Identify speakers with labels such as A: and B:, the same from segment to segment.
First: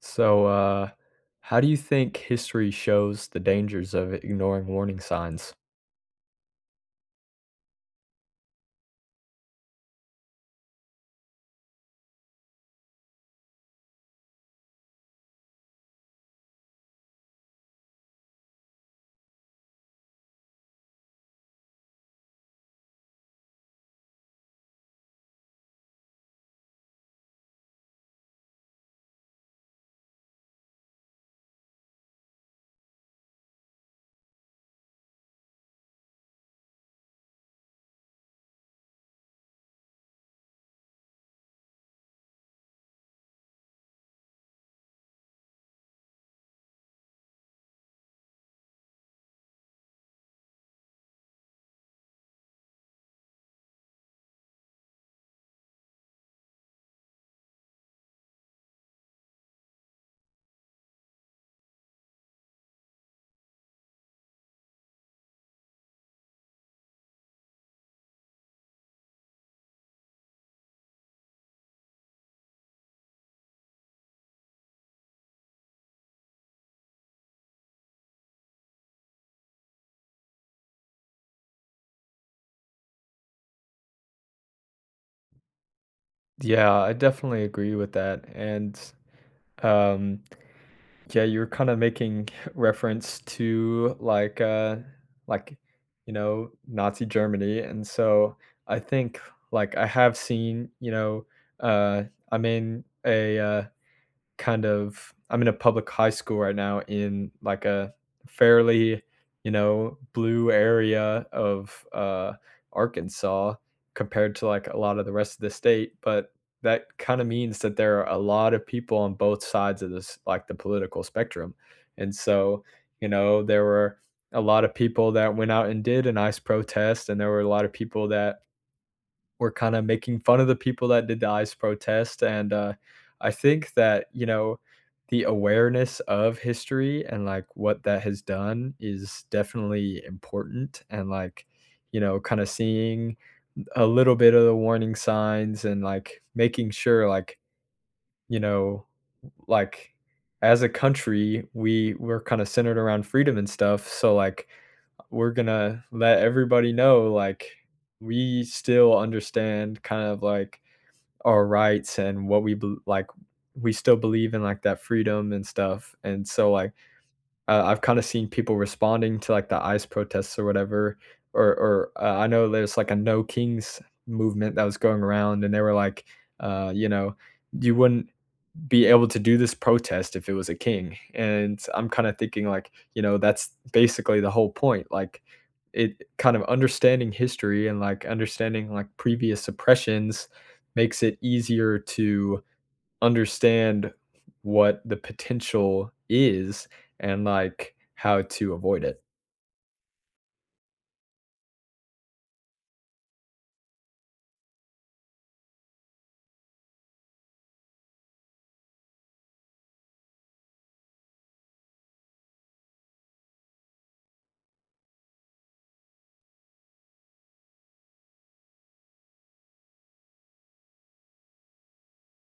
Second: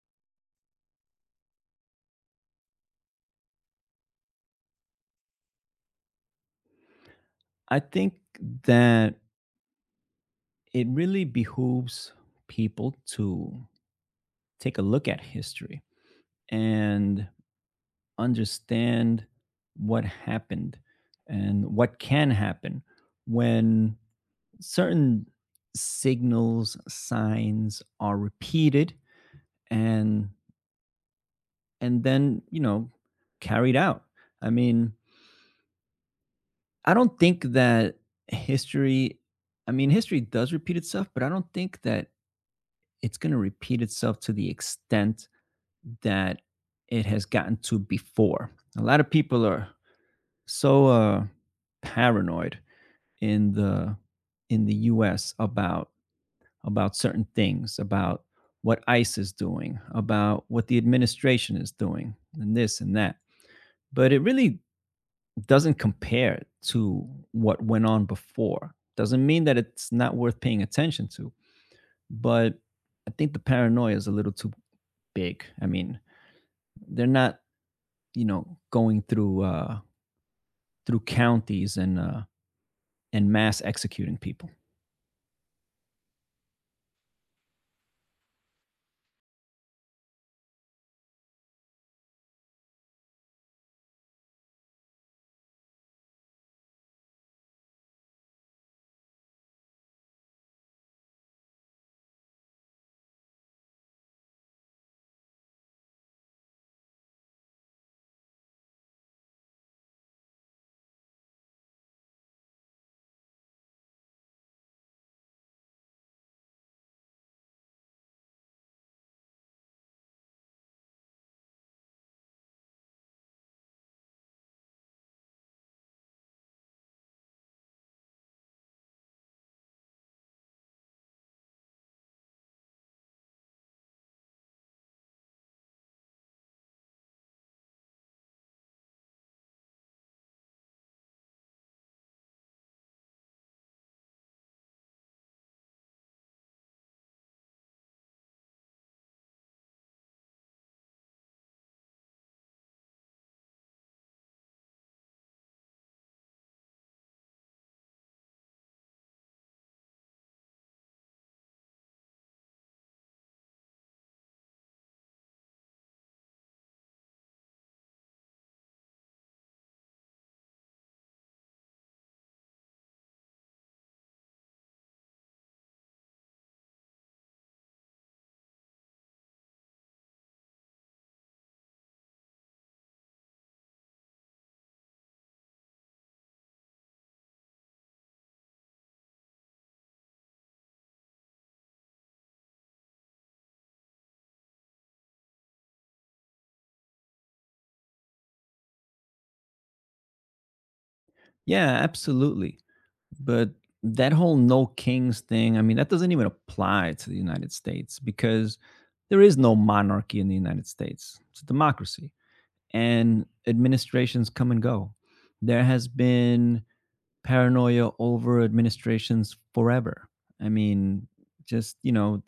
A: So, uh, how do you think history shows the dangers of ignoring warning signs?
B: I think that it really behooves people to take a look at history and understand what happened and what can happen when certain signals, signs are repeated and and carried out. I mean, I don't think that history I mean, history does repeat itself, but I don't think that it's going to repeat itself to the extent that it has gotten to before. A lot of people are so paranoid in the in the U.S. About certain things, about what ICE is doing, about what the administration is doing, and this and that. But it really doesn't compare to what went on before. Doesn't mean that it's not worth paying attention to, but I think the paranoia is a little too big. I mean, they're not, you know, going through through counties and mass executing people.
A: Yeah, I definitely agree with that. And um, yeah, you're kind of making reference to like Nazi Germany, and so I think like I have seen you know uh, I'm in a public high school right now in like a fairly, you know, blue area of Arkansas compared to like a lot of the rest of the state. But that kind of means that there are a lot of people on both sides of this, like the political spectrum. And so, you know, there were a lot of people that went out and did a nice protest, and there were a lot of people that were kind of making fun of the people that did the ICE protest. And I think that, you know, the awareness of history and like what that has done is definitely important. And like, you know, kind of seeing a little bit of the warning signs and like making sure, like, you know, like as a country, we're kind of centered around freedom and stuff. So like we're gonna let everybody know like we still understand kind of like our rights and what like we still believe in like that freedom and stuff. And so I've kind of seen people responding to like the ICE protests or whatever, or I know there's like a no kings movement that was going around, and they were like, you know, you wouldn't be able to do this protest if it was a king. And I'm kind of thinking like, you know, that's basically the whole point. Like, it kind of understanding history and like understanding like previous oppressions makes it easier to understand what the potential is and like how to avoid it.
B: Yeah, absolutely. But that whole no kings thing, I mean, that doesn't even apply to the United States because there is no monarchy in the United States. It's a democracy and administrations come and go. There has been paranoia over administrations forever. I mean, just, you know,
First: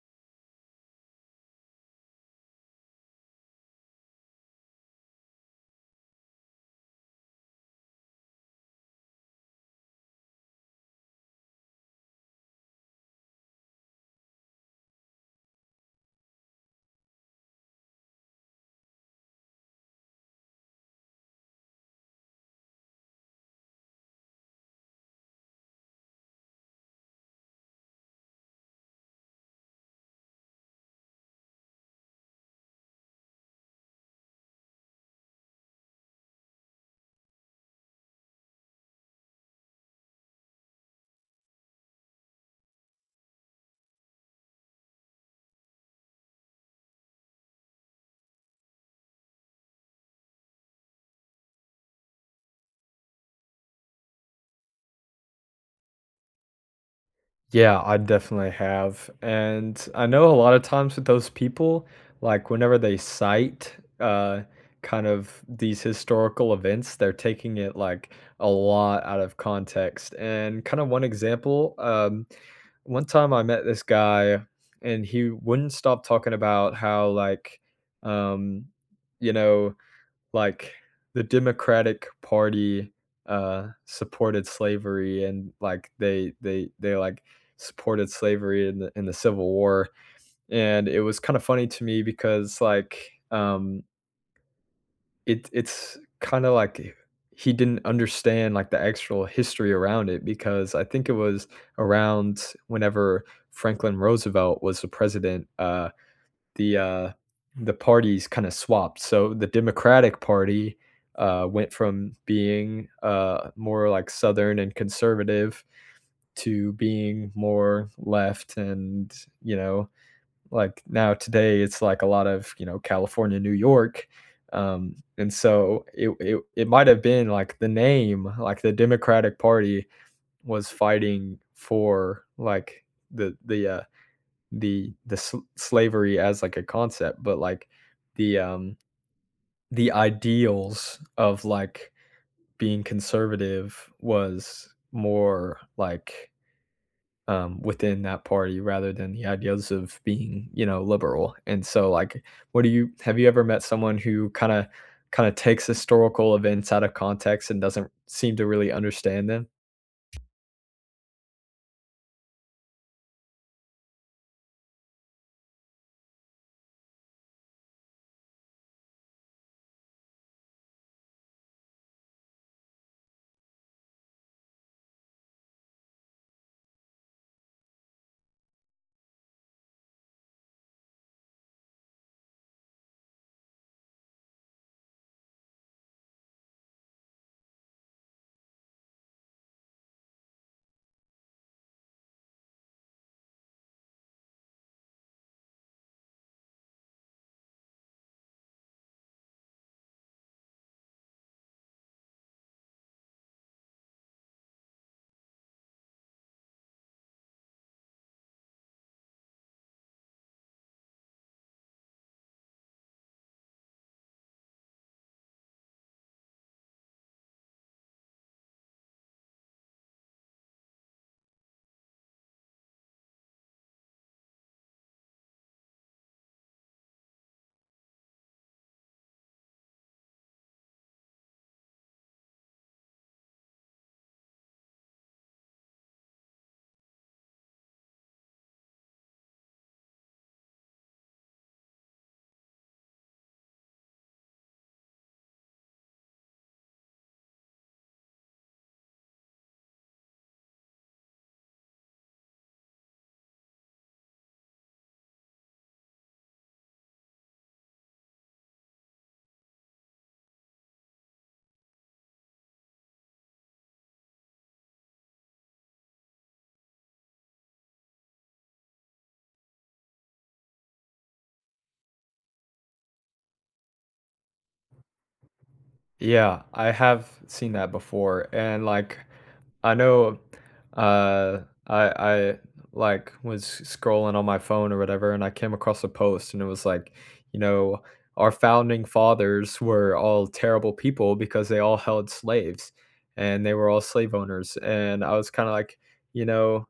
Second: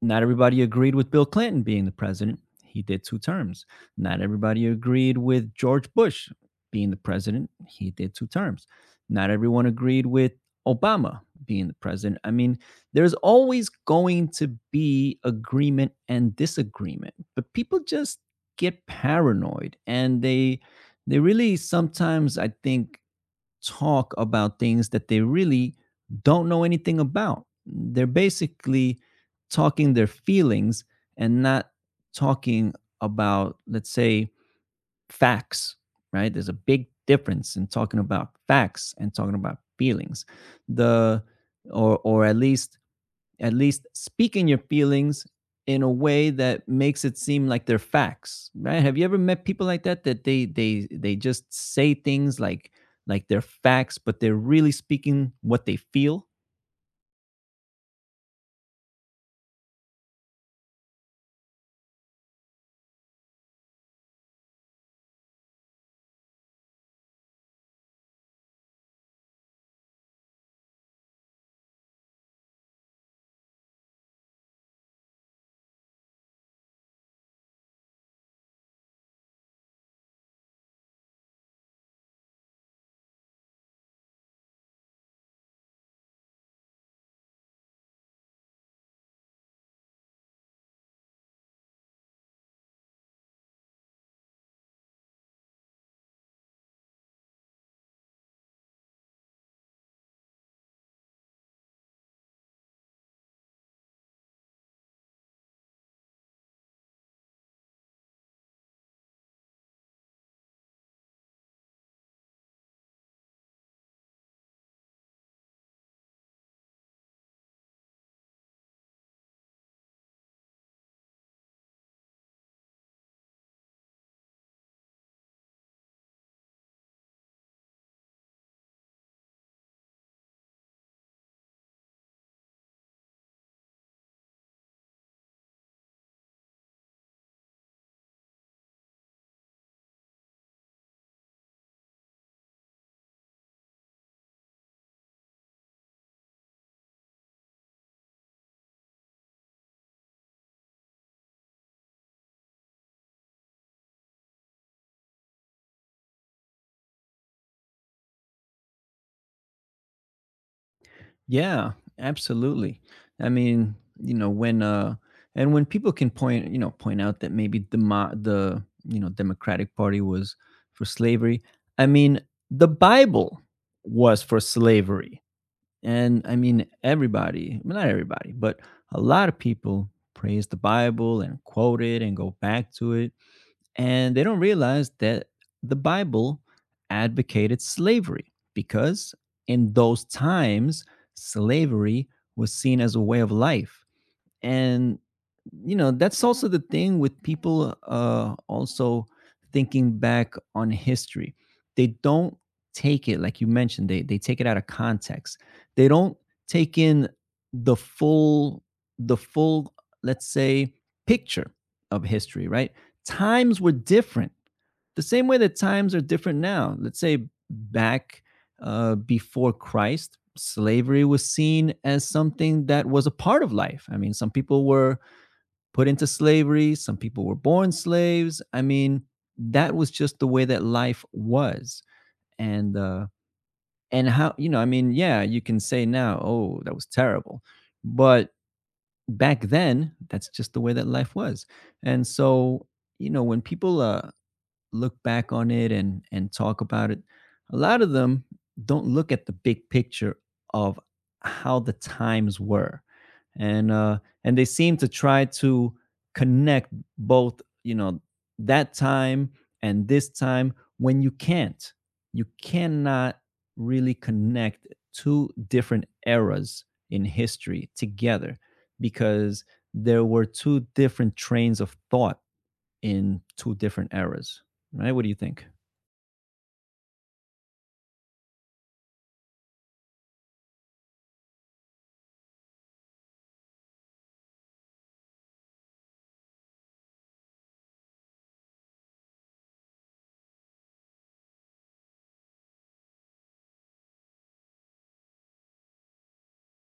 B: not everybody agreed with Bill Clinton being the president. He did two terms. Not everybody agreed with George Bush being the president. He did two terms. Not everyone agreed with Obama being the president. I mean, there's always going to be agreement and disagreement, but people just get paranoid and they really sometimes I think talk about things that they really don't know anything about. They're basically talking their feelings and not talking about, let's say, facts, right? There's a big difference in talking about facts and talking about feelings. The or at least speaking your feelings in a way that makes it seem like they're facts, right? Have you ever met people like that, that they just say things like they're facts, but they're really speaking what they feel?
A: Yeah, I definitely have. And I know a lot of times with those people, like whenever they cite kind of these historical events, they're taking it like a lot out of context. And kind of one example, one time I met this guy and he wouldn't stop talking about how um you know like the Democratic Party supported slavery, and like they like supported slavery in the Civil War. And it was kind of funny to me because it's kind of like he didn't understand like the actual history around it, because I think it was around whenever Franklin Roosevelt was the president. The the parties kind of swapped. So the Democratic Party went from being more like Southern and conservative to being more left, and, you know, like now today it's like a lot of, you know, California, New York. And so it might have been like the name, like the Democratic Party was fighting for like the the uh, slavery as like a concept, but like the um the ideals of like being conservative was more like within that party rather than the ideals of being, you know, liberal. And so like what do you have you ever met someone who kind of takes historical events out of context and doesn't seem to really understand them?
B: Yeah, absolutely. I mean, you know, when and when people can point, you know, point out that maybe the you know, Democratic Party was for slavery. I mean, the Bible was for slavery. And I mean, everybody, well, not everybody, but a lot of people praise the Bible and quote it and go back to it. And they don't realize that the Bible advocated slavery because in those times, slavery was seen as a way of life. And you know, that's also the thing with people, also thinking back on history, they don't take it, like you mentioned, they take it out of context. They don't take in the full the full, let's say, picture of history, right? Times were different, the same way that times are different now. Let's say back before Christ, slavery was seen as something that was a part of life. I mean, some people were put into slavery, some people were born slaves. I mean, that was just the way that life was. And uh, and how, you know, I mean, yeah, you can say now, oh, that was terrible, but back then, that's just the way that life was. And so, you know, when people look back on it and talk about it, a lot of them don't look at the big picture of how the times were. And uh and they seem to try to connect both, you know, that time and this time, when you can't, you cannot really connect two different eras in history together, because there were two different trains of thought in two different eras, right? What do you think?
A: Yeah, I have seen that before, and like I know uh I I like was scrolling on my phone or whatever, and I came across a post and it was like, you know, our founding fathers were all terrible people because they all held slaves and they were all slave owners. And I was kind of like, you know,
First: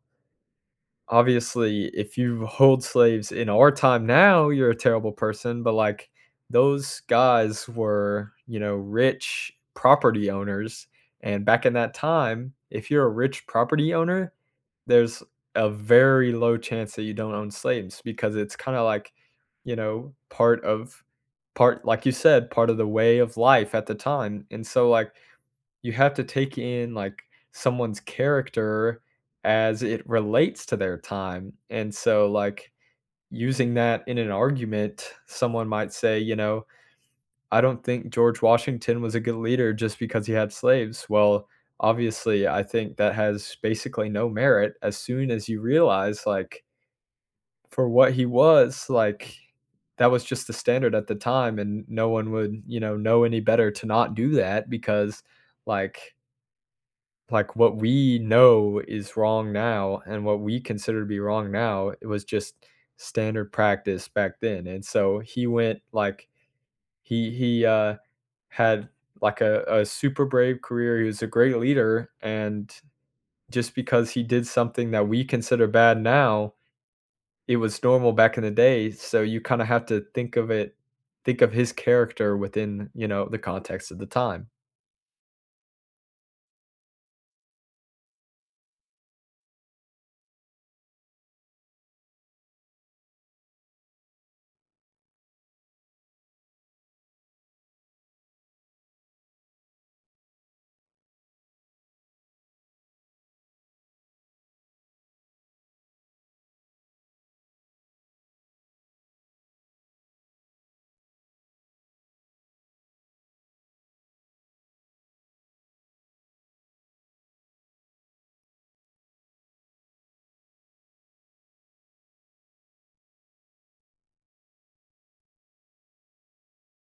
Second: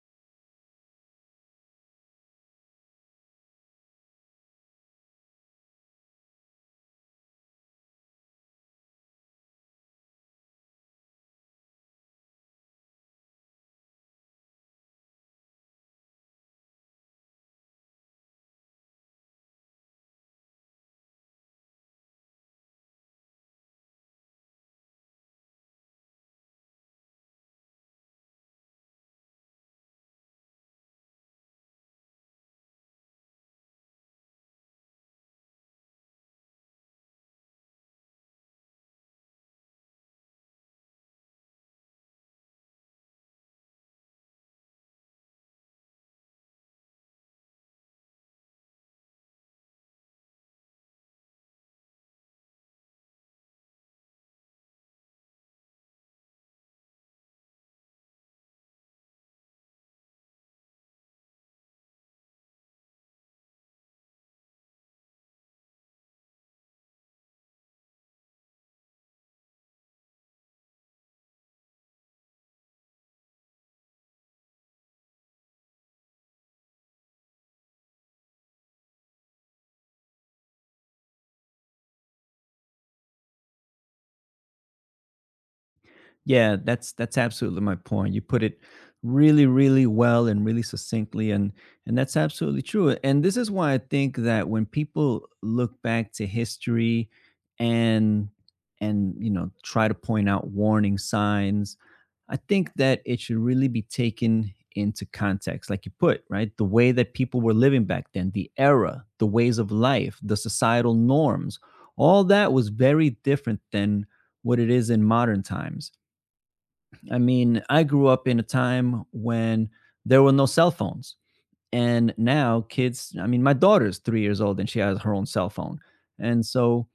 A: obviously if you hold slaves in our time now you're a terrible person, but like those guys were, you know, rich property owners, and back in that time if you're a rich property owner there's a very low chance that you don't own slaves, because it's kind of like, you know, part like you said, part of the way of life at the time. And so like you have to take in like someone's character as it relates to their time. And so like using that in an argument, someone might say, you know, I don't think George Washington was a good leader just because he had slaves. Well, obviously, I think that has basically no merit as soon as you realize like for what he was, like that was just the standard at the time and no one would, you know any better to not do that, because like what we know is wrong now and what we consider to be wrong now, it was just standard practice back then, and so he went, like he had, like, a super brave career, he was a great leader, and just because he did something that we consider bad now, it was normal back in the day, so you kinda have to think of his character within, you know, the context of the time.
B: Yeah, that's absolutely my point. You put it really, really well and really succinctly, and that's absolutely true. And this is why I think that when people look back to history and and you know, try to point out warning signs, I think that it should really be taken into context, like you put, right? The way that people were living back then, the era, the ways of life, the societal norms, all that was very different than what it is in modern times. I mean, I grew up in a time when there were no cell phones. And now kids, I mean, my daughter's 3 years old and she has her own cell phone. And so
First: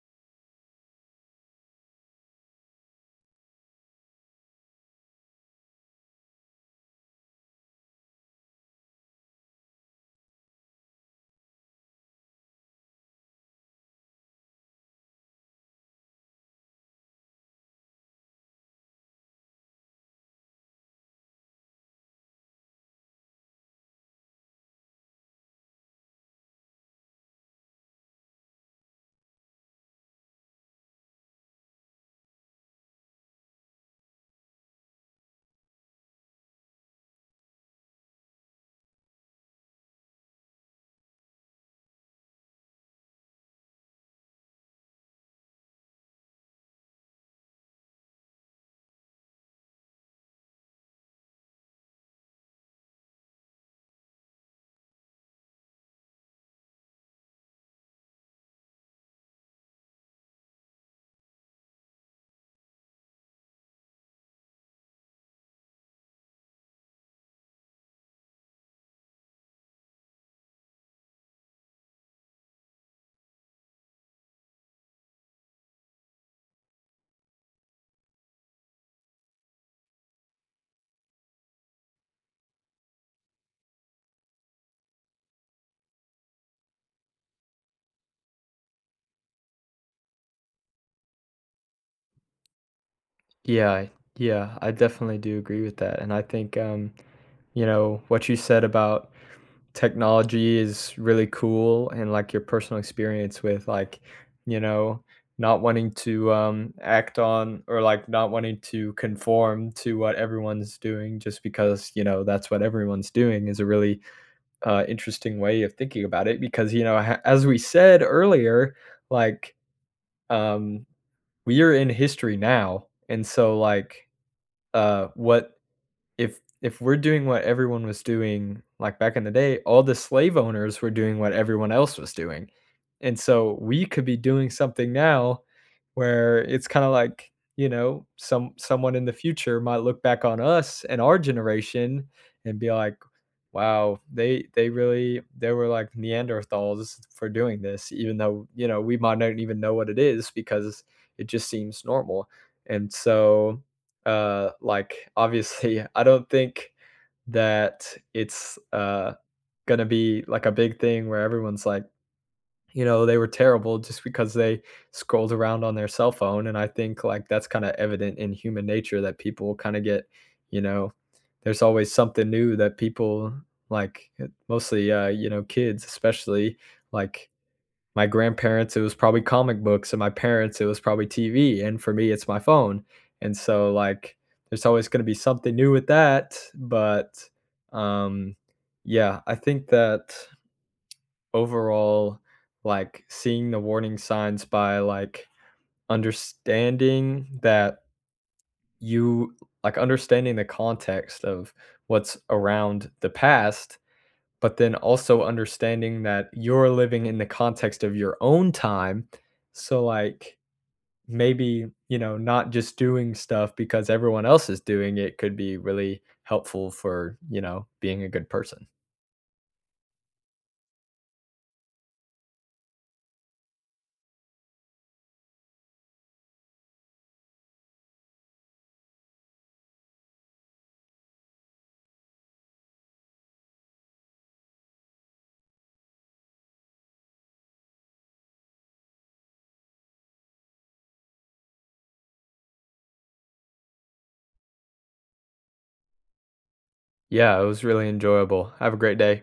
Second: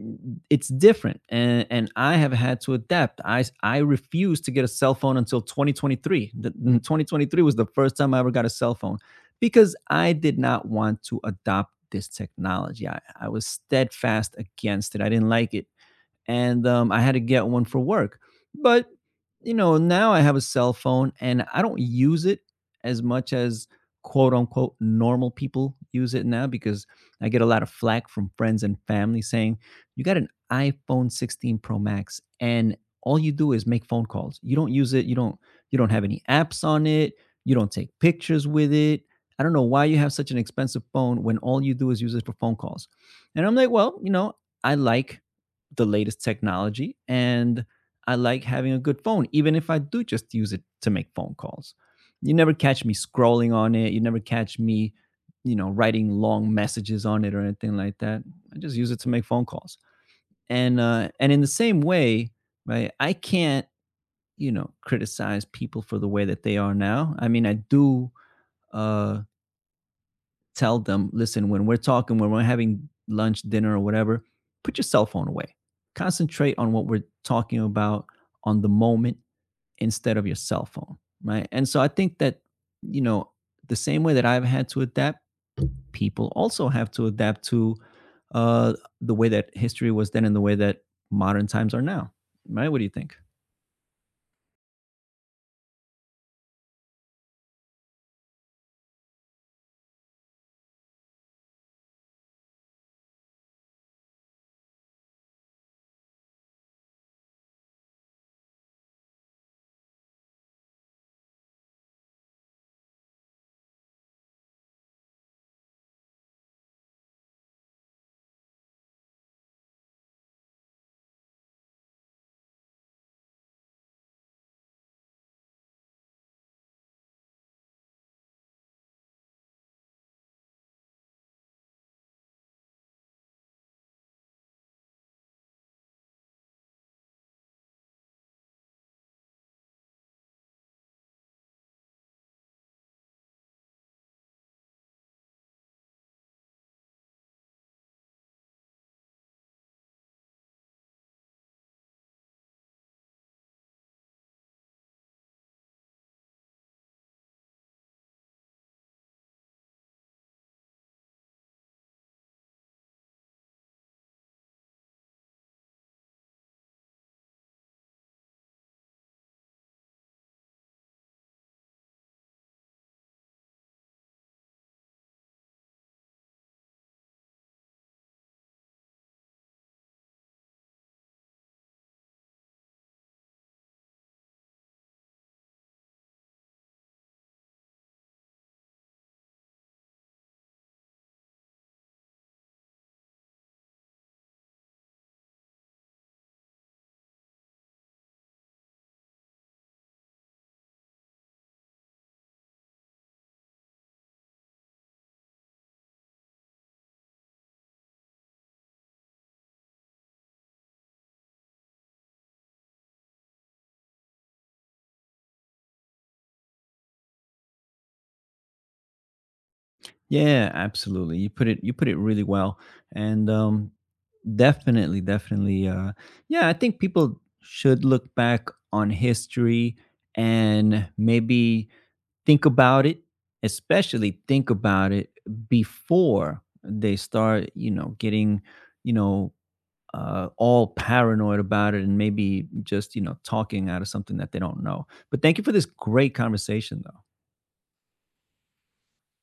B: mm, it's different. And I have had to adapt. I refused to get a cell phone until 2023. 2023 was the first time I ever got a cell phone because I did not want to adopt this technology. I was steadfast against it. I didn't like it, and I had to get one for work. But you know, now I have a cell phone, and I don't use it as much as quote unquote normal people use it now, because I get a lot of flack from friends and family saying, "You got an iPhone 16 Pro Max, and all you do is make phone calls. You don't use it. You don't have any apps on it. You don't take pictures with it." I don't know why you have such an expensive phone when all you do is use it for phone calls. And I'm like, well, you know, I like the latest technology, and I like having a good phone, even if I do just use it to make phone calls. You never catch me scrolling on it. You never catch me, you know, writing long messages on it or anything like that. I just use it to make phone calls. And in the same way, right? I can't, you know, criticize people for the way that they are now. I mean, I do uh, tell them, listen, when we're talking, when we're having lunch, dinner, or whatever, put your cell phone away. Concentrate on what we're talking about, on the moment, instead of your cell phone. Right. And so I think that, you know, the same way that I've had to adapt, people also have to adapt to uh, the way that history was then and the way that modern times are now. Right. What do you think?
A: Yeah, yeah, I definitely do agree with that, and I think, you know, what you said about technology is really cool, and like your personal experience with like, you know, not wanting to act on, or like not wanting to conform to what everyone's doing just because, you know, that's what everyone's doing, is a really interesting way of thinking about it. Because, you know, as we said earlier, like um, we are in history now. And so, like, what if we're doing what everyone was doing, like, back in the day, all the slave owners were doing what everyone else was doing, and so we could be doing something now where it's kinda like, you know, someone in the future might look back on us and our generation and be like, wow, they were like Neanderthals for doing this, even though, you know, we might not even know what it is because it just seems normal. And so, like obviously, I don't think that it's gonna be like a big thing where everyone's like, you know, they were terrible just because they scrolled around on their cell phone. And I think, like, that's kinda evident in human nature that people kinda get, you know, there's always something new that people like, eh, mostly, you know, kids, especially, like, my grandparents, it was probably comic books, and my parents, it was probably TV, and for me, it's my phone, and so, like, there's always gonna be something new with that. But, um, yeah, I think that overall, like, seeing the warning signs by, like, understanding that you like understanding the context of what's around the past, but then also understanding that you're living in the context of your own time. So, like, maybe, you know, not just doing stuff because everyone else is doing it could be really helpful for, you know, being a good person.
B: Yeah, absolutely. You put it really well. And definitely, definitely, yeah, I think people should look back on history and maybe think about it, especially think about it before they start, you know, getting, you know, all paranoid about it and maybe just, you know, talking out of something that they don't know. But thank you for this great conversation though.
A: Yeah, it was really enjoyable. Have a great day.